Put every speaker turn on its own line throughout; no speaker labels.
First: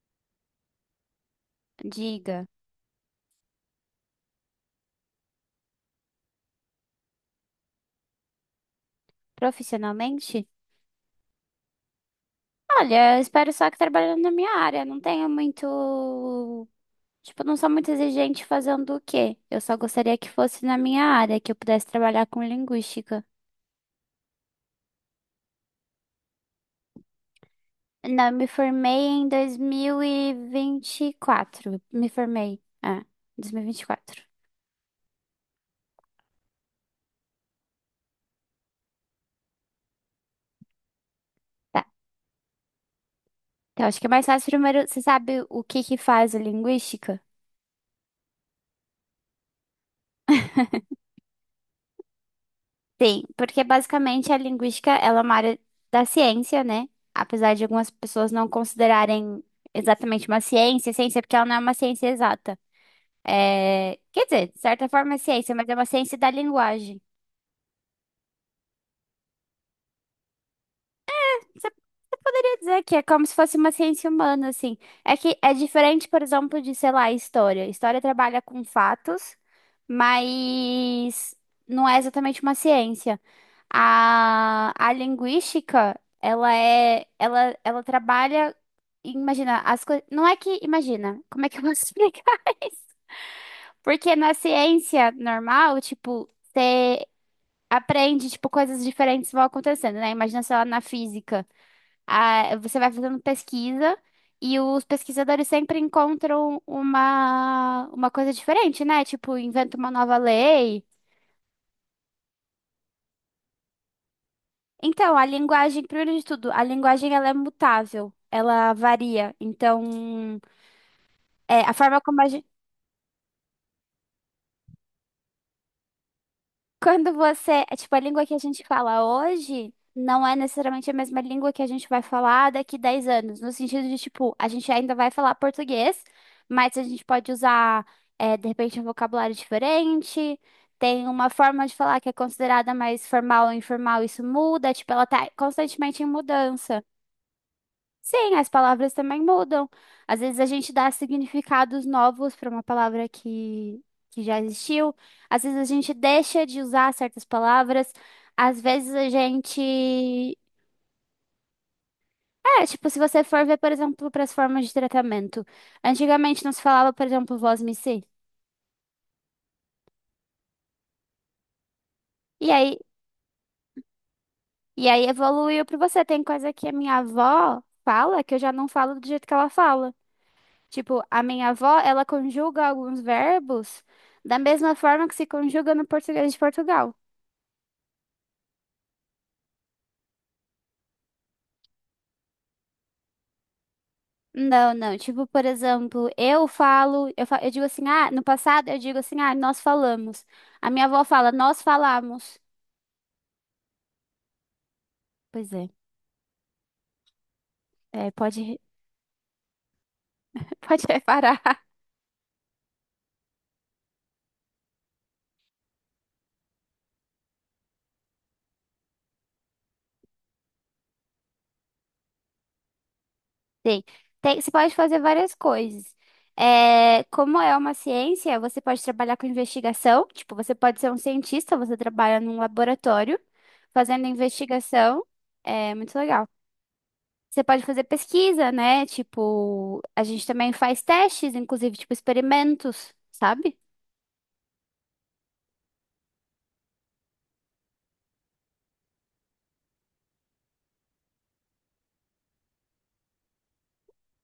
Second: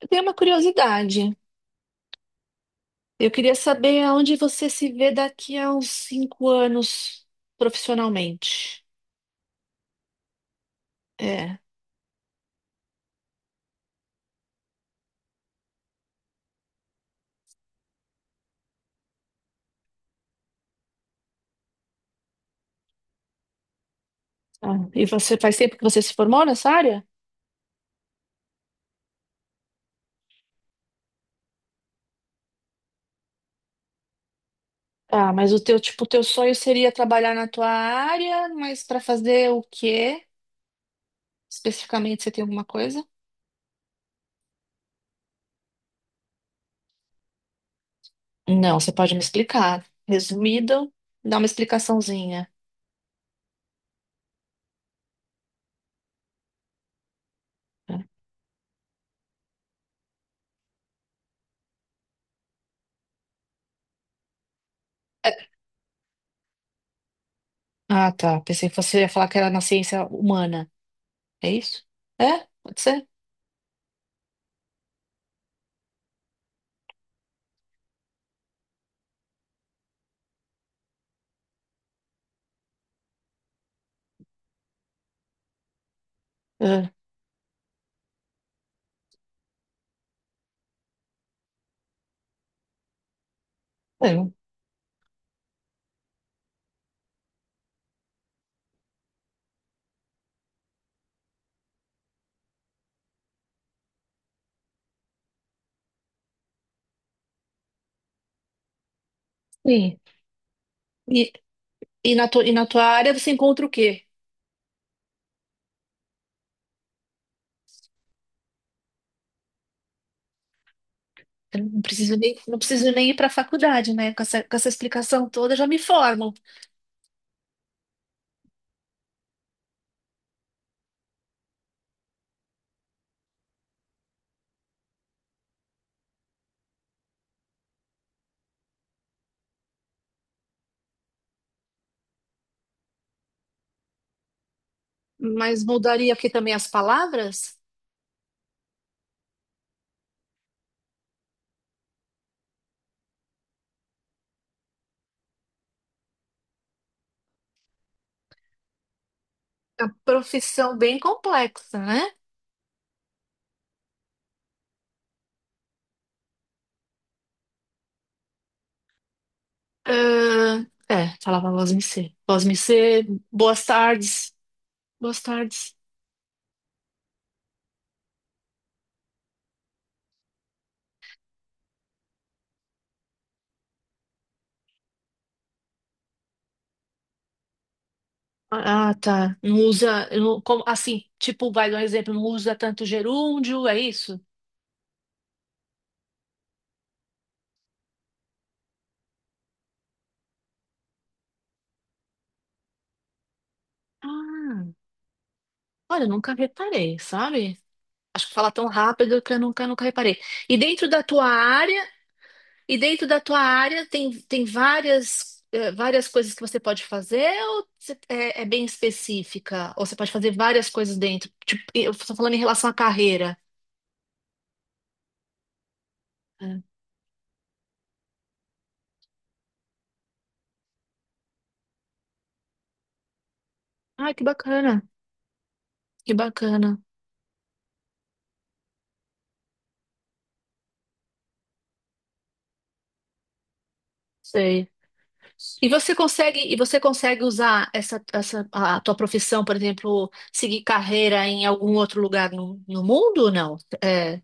Eu tenho uma curiosidade.
Diga,
Eu queria saber aonde você se vê daqui a uns 5 anos profissionalmente.
profissionalmente?
É.
Olha, eu espero só que trabalhando na minha área, não tenho muito. Tipo, não sou muito exigente fazendo o quê? Eu só gostaria que fosse na minha área, que eu pudesse trabalhar com linguística.
Ah, e você faz tempo que você se formou nessa área?
Não, eu me formei em dois mil e vinte e quatro Me formei. 2024
Ah, mas o teu, tipo, o teu sonho seria trabalhar na tua área, mas para fazer o quê?
Tá.
Especificamente, você tem alguma coisa?
Então, acho que é mais fácil primeiro. Você sabe o que que faz a linguística?
Não, você pode me explicar. Resumido, dá uma explicaçãozinha.
Sim, porque basicamente a linguística, ela é uma área da ciência, né? Apesar de algumas
É.
pessoas não considerarem exatamente uma ciência, ciência porque ela não é uma ciência exata. É, quer dizer, de certa forma é
É.
ciência, mas é uma ciência da linguagem.
Ah, tá. Pensei que você ia falar que era na ciência humana. É isso? É?
Poderia
Pode
dizer que é
ser?
como se fosse uma ciência humana, assim. É que é diferente, por exemplo, de, sei lá, história. História trabalha com fatos, mas não é exatamente uma ciência. A linguística, ela
É.
é, ela, ela trabalha, imagina, as coisas, não é que, imagina, como é que eu posso explicar isso? Porque
É.
na ciência normal, tipo, você aprende, tipo, coisas diferentes vão acontecendo, né? Imagina, sei lá, na física. Ah, você vai fazendo pesquisa e os pesquisadores sempre encontram uma coisa diferente, né? Tipo, inventa uma
Sim.
nova lei.
E, E na tua área você encontra o quê?
Então, a linguagem, primeiro de tudo, a linguagem ela é mutável, ela varia. Então,
Eu
a
não
forma
preciso
como a
nem, não preciso nem ir para a faculdade, né? Com essa explicação toda já me formam.
Quando você, tipo, a língua que a gente fala hoje não é necessariamente a mesma língua que a gente vai falar daqui 10 anos, no sentido de, tipo, a gente ainda vai falar português, mas a gente pode usar, de repente, um vocabulário diferente, tem uma forma de falar que é considerada mais formal ou informal, isso muda, tipo, ela tá
Mas
constantemente em
mudaria aqui também as
mudança.
palavras?
Sim, as palavras também mudam. Às vezes a gente dá significados novos para uma palavra que já existiu. Às vezes a gente deixa de usar certas palavras. Às vezes a
É uma
gente.
profissão bem complexa, né?
É, tipo, se você for ver, por exemplo, para as formas de tratamento. Antigamente não se falava, por exemplo, vós me si.
Ah, é, falava voz me ser. Voz
E
me
aí,
ser, boas tardes.
e aí
Boas
evoluiu
tardes.
para você. Tem coisa que a minha avó fala que eu já não falo do jeito que ela fala. Tipo, a minha avó, ela conjuga alguns verbos da mesma forma que se conjuga no português de Portugal.
Ah, tá. Não usa, como, assim, tipo, vai dar um exemplo, não usa tanto gerúndio, é isso?
Não, não. Tipo, por exemplo, eu falo, eu, fa- eu digo assim, ah, no passado eu digo assim, ah, nós falamos. A minha avó fala, nós falamos.
Ah,
Pois é,
olha, eu nunca reparei, sabe?
é,
Acho que fala
pode,
tão rápido que eu nunca, nunca reparei. E
pode
dentro da tua
reparar.
área, e dentro da tua área tem várias coisas que você pode fazer ou é bem específica? Ou você pode fazer várias coisas dentro? Tipo, eu estou falando em relação à carreira.
Sim. Tem, você pode fazer várias coisas.
É.
É, como é uma ciência, você pode trabalhar com investigação. Tipo, você pode ser um cientista, você trabalha num laboratório fazendo
Ah, que bacana,
investigação. É muito
que
legal.
bacana.
Você pode fazer pesquisa, né? Tipo, a gente também faz testes, inclusive, tipo, experimentos, sabe?
Sei. E você consegue usar essa a tua profissão, por exemplo, seguir carreira em algum outro lugar no mundo ou não? É.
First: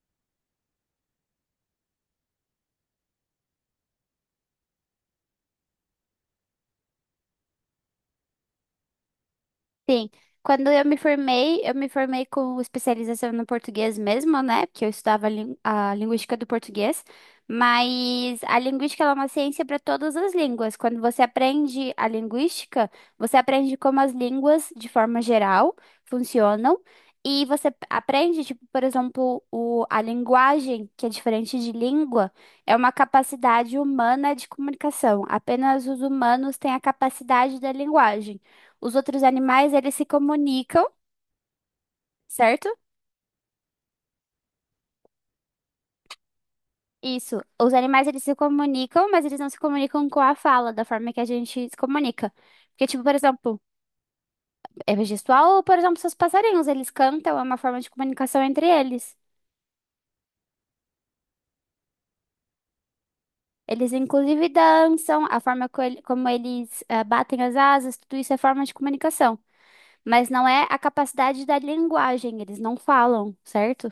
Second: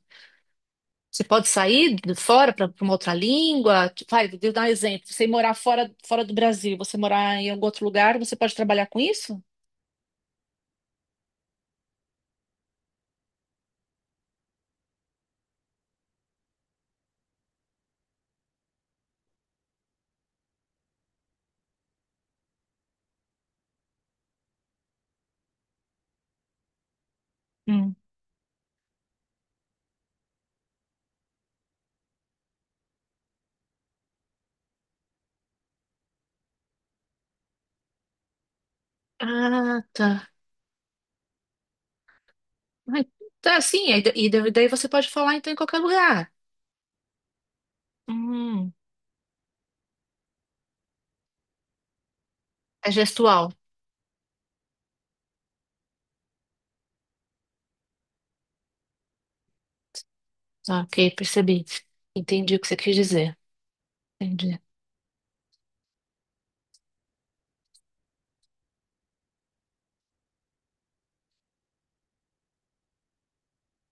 Você pode sair de fora para uma outra língua? Tipo, vai, vou dar um exemplo. Você morar fora, fora do Brasil, você morar em algum outro lugar, você pode trabalhar com isso?
Sim, quando eu me formei com especialização no português mesmo, né? Porque a linguística do português, mas a linguística ela é uma ciência para todas as línguas. Quando você aprende a linguística, você aprende como as línguas, de forma geral, funcionam, e
Hum.
aprende, tipo, por exemplo, o, a linguagem, que é diferente de língua, é uma capacidade humana de comunicação. Apenas os humanos têm a capacidade da linguagem. Os outros animais,
Ah,
eles se
tá.
comunicam, certo?
Ai, tá, sim. aí da- E da- Daí você pode falar então em qualquer lugar.
Isso. Os animais, eles se
Hum.
comunicam, mas eles não se comunicam com a fala, da forma que a gente se comunica. Porque,
É
tipo, por
gestual.
exemplo, é gestual, ou, por exemplo, seus passarinhos, eles cantam, é uma forma de comunicação entre eles.
Ah, ok, percebi. Entendi o que você quis dizer.
Eles, inclusive,
Entendi.
dançam, a forma co- ele- como eles batem as asas, tudo isso é forma de comunicação. Mas não é a capacidade da linguagem, eles não falam, certo?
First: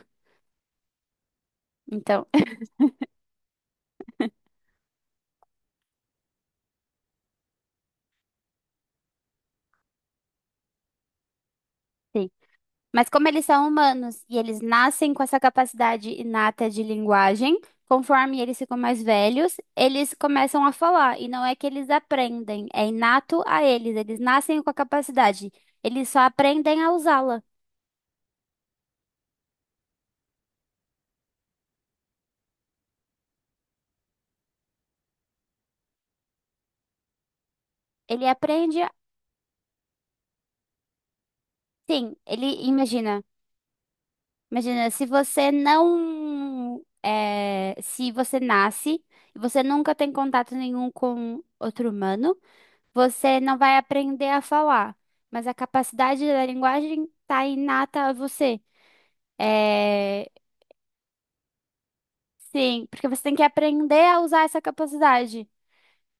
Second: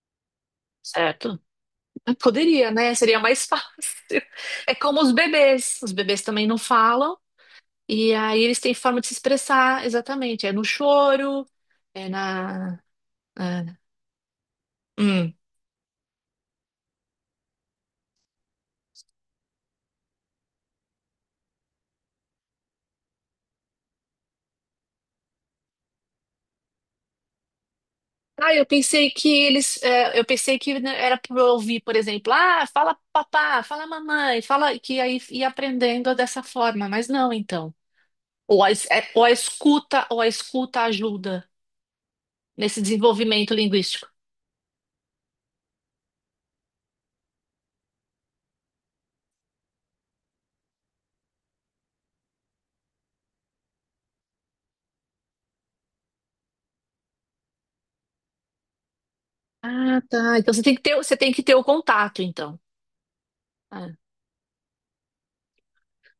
Certo?
Então,
Poderia, né? Seria mais fácil. É como os bebês. Os bebês também não falam. E aí eles têm forma de se expressar, exatamente. É no choro, é na.
mas como eles
Ah,
são humanos e eles nascem com
hum.
essa capacidade inata de linguagem, conforme eles ficam mais velhos, eles começam a falar. E não é que eles aprendem, é inato a eles. Eles nascem com a capacidade. Eles só aprendem a usá-la.
Ah, eu pensei que, né, era para ouvir, por exemplo, ah, fala papá, fala mamãe, fala que aí ia aprendendo dessa forma, mas não, então.
Ele aprende, a-
Ou a escuta ajuda
sim, ele
nesse
imagina.
desenvolvimento linguístico.
Imagina, se você nasce e você nunca tem contato nenhum com outro humano. Você não vai aprender a falar, mas a capacidade da linguagem está inata a você.
Ah,
É,
tá. Então você tem que ter o contato, então.
sim, porque você tem que
Ah,
aprender a usar essa capacidade.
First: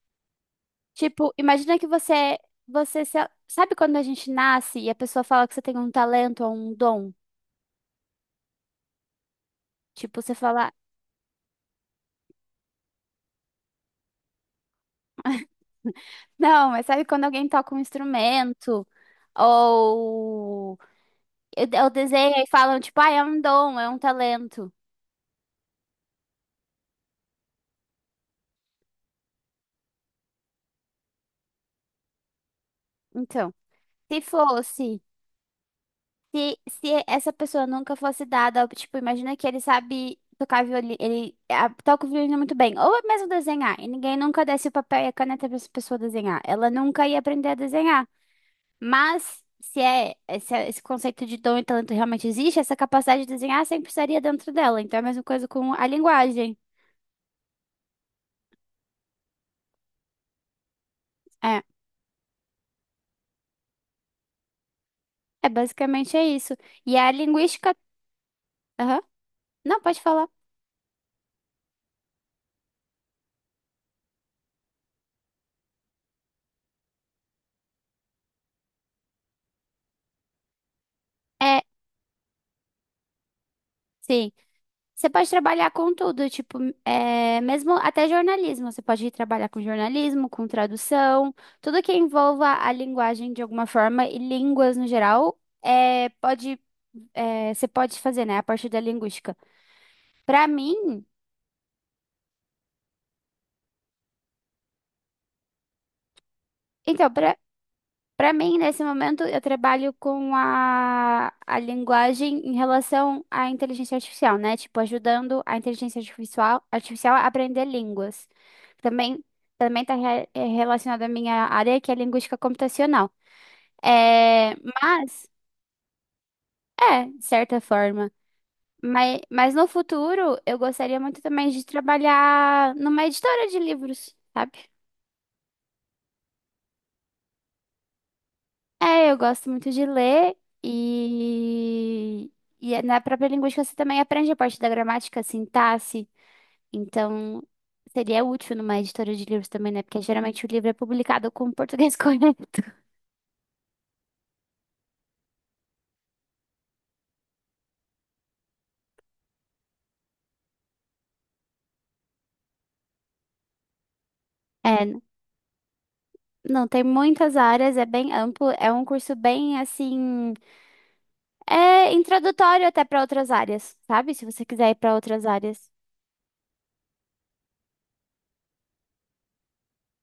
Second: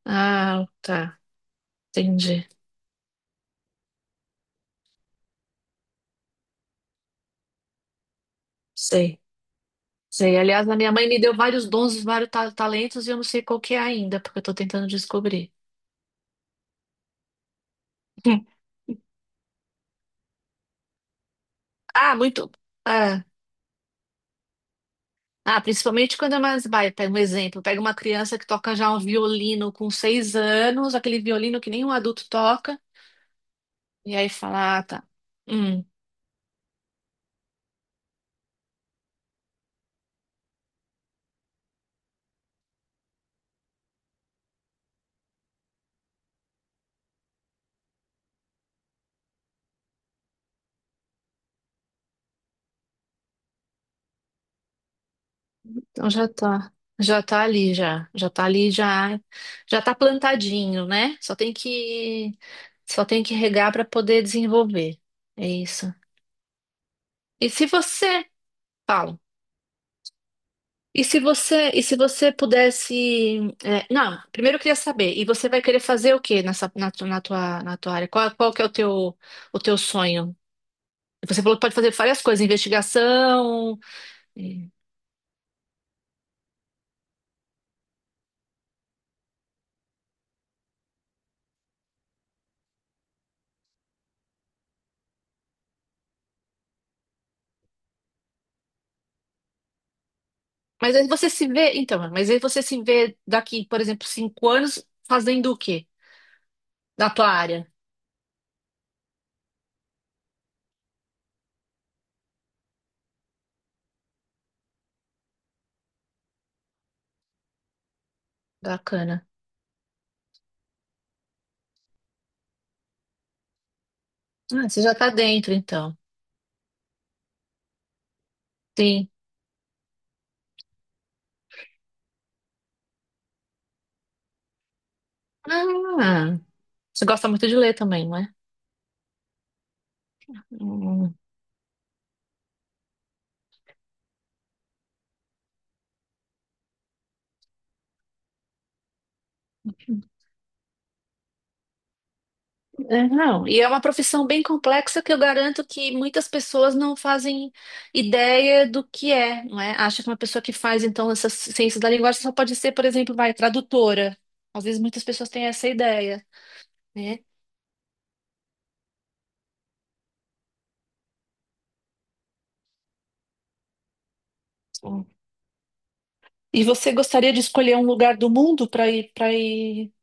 ah, tá.
Tipo,
Entendi.
você se- sabe quando a gente nasce e a pessoa fala que você tem um talento ou um dom?
Sei.
Tipo, você
Sei, aliás,
fala,
a minha mãe me deu vários dons, vários talentos e eu não sei qual que é ainda, porque eu tô tentando descobrir.
não, mas sabe quando alguém toca um instrumento ou eu
Ah,
desenho e
muito.
falam, tipo, ah, é
Ah,
um dom, é um talento.
ah, principalmente quando é mais vai, pega um exemplo, pega uma criança que toca já um violino com 6 anos, aquele violino que nenhum adulto toca,
Então,
e
se
aí fala, ah,
fosse
tá. Hum,
se essa pessoa nunca fosse dada, tipo, imagina que ele sabe tocar violino, ele ah, toca o violino muito bem, ou é mesmo desenhar, e ninguém nunca desse o papel e a caneta para essa pessoa desenhar. Ela nunca ia aprender a desenhar. Mas se é se é- esse conceito de dom e talento realmente existe, essa capacidade de desenhar sempre estaria dentro dela. Então é a mesma coisa com a
então já
linguagem.
tá. Já tá ali, já. Já tá ali, já. Já tá plantadinho, né? Só tem
É,
que. Só tem que regar para poder desenvolver. É isso.
basicamente é isso. E a
E se
linguística,
você.
aham.
Fala.
Não, pode falar.
E se você pudesse, é, não, primeiro eu queria saber, e você vai querer fazer o quê nessa, na, tu- na tua área? Qual que é o teu sonho? Você falou
É,
que pode fazer várias coisas, investigação,
sim.
é,
Você pode trabalhar com tudo, tipo, mesmo até jornalismo. Você pode ir trabalhar com jornalismo, com tradução, tudo que envolva a linguagem de alguma forma e línguas no geral, é, pode, você pode fazer, né, a parte da linguística. Pra mim,
mas aí você se vê daqui, por exemplo, 5 anos fazendo o quê? Na
então,
tua área?
Para mim, nesse momento, eu trabalho com a linguagem em relação à inteligência artificial, né? Tipo, ajudando a inteligência artificial, artificial a aprender línguas. Também
Bacana.
também está relacionado à minha área, que é linguística computacional. É,
Ah, você já tá
mas,
dentro, então.
de certa forma.
Sim.
Mas no futuro, eu gostaria muito também de trabalhar numa editora de livros, sabe?
Ah, você gosta muito de ler também, não é?
É, eu gosto muito de ler
Hum.
e, na própria linguística você também aprende a parte da gramática, sintaxe. Então, seria útil numa editora de livros também, né? Porque geralmente o livro é publicado com o português correto.
É, não, e é uma profissão bem complexa que eu garanto que muitas pessoas não fazem ideia do que é, não é? Acha que uma pessoa que faz, então, essas ciências da linguagem só pode ser, por exemplo, vai, tradutora. Às vezes
É, n-
muitas pessoas têm essa ideia,
não, tem
né?
muitas áreas, é bem amplo, é um curso bem assim, é introdutório até para outras áreas, sabe? Se você quiser ir para
Sim.
outras áreas.
E você gostaria de escolher um lugar do mundo para ir,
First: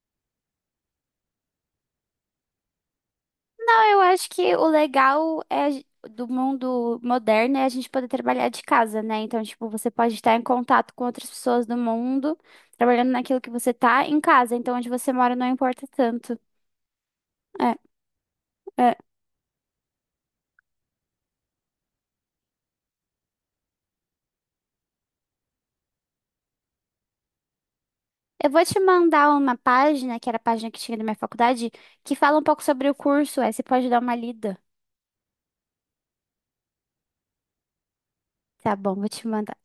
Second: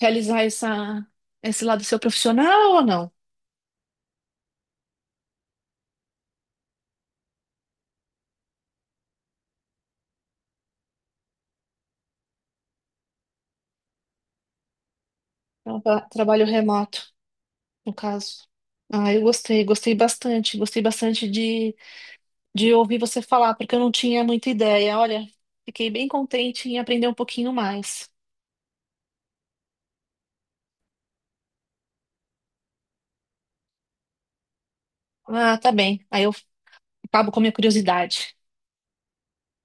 realizar esse lado seu profissional ou não?
Não, eu acho que o legal é a gen- do mundo moderno é a gente poder trabalhar de casa, né? Então, tipo, você pode estar em contato com outras pessoas do mundo, trabalhando naquilo que você tá em casa. Então, onde você mora não importa tanto.
Trabalho remoto,
É,
no caso.
é.
Ah, eu gostei bastante de ouvir você falar, porque eu não tinha muita ideia. Olha, fiquei bem contente em aprender um pouquinho mais.
Eu vou te mandar uma página, que era a página que tinha da minha faculdade, que fala um pouco sobre o curso. Aí você pode dar uma lida.
Ah, tá bem. Aí eu acabo com a minha curiosidade.
Tá bom, vou te mandar.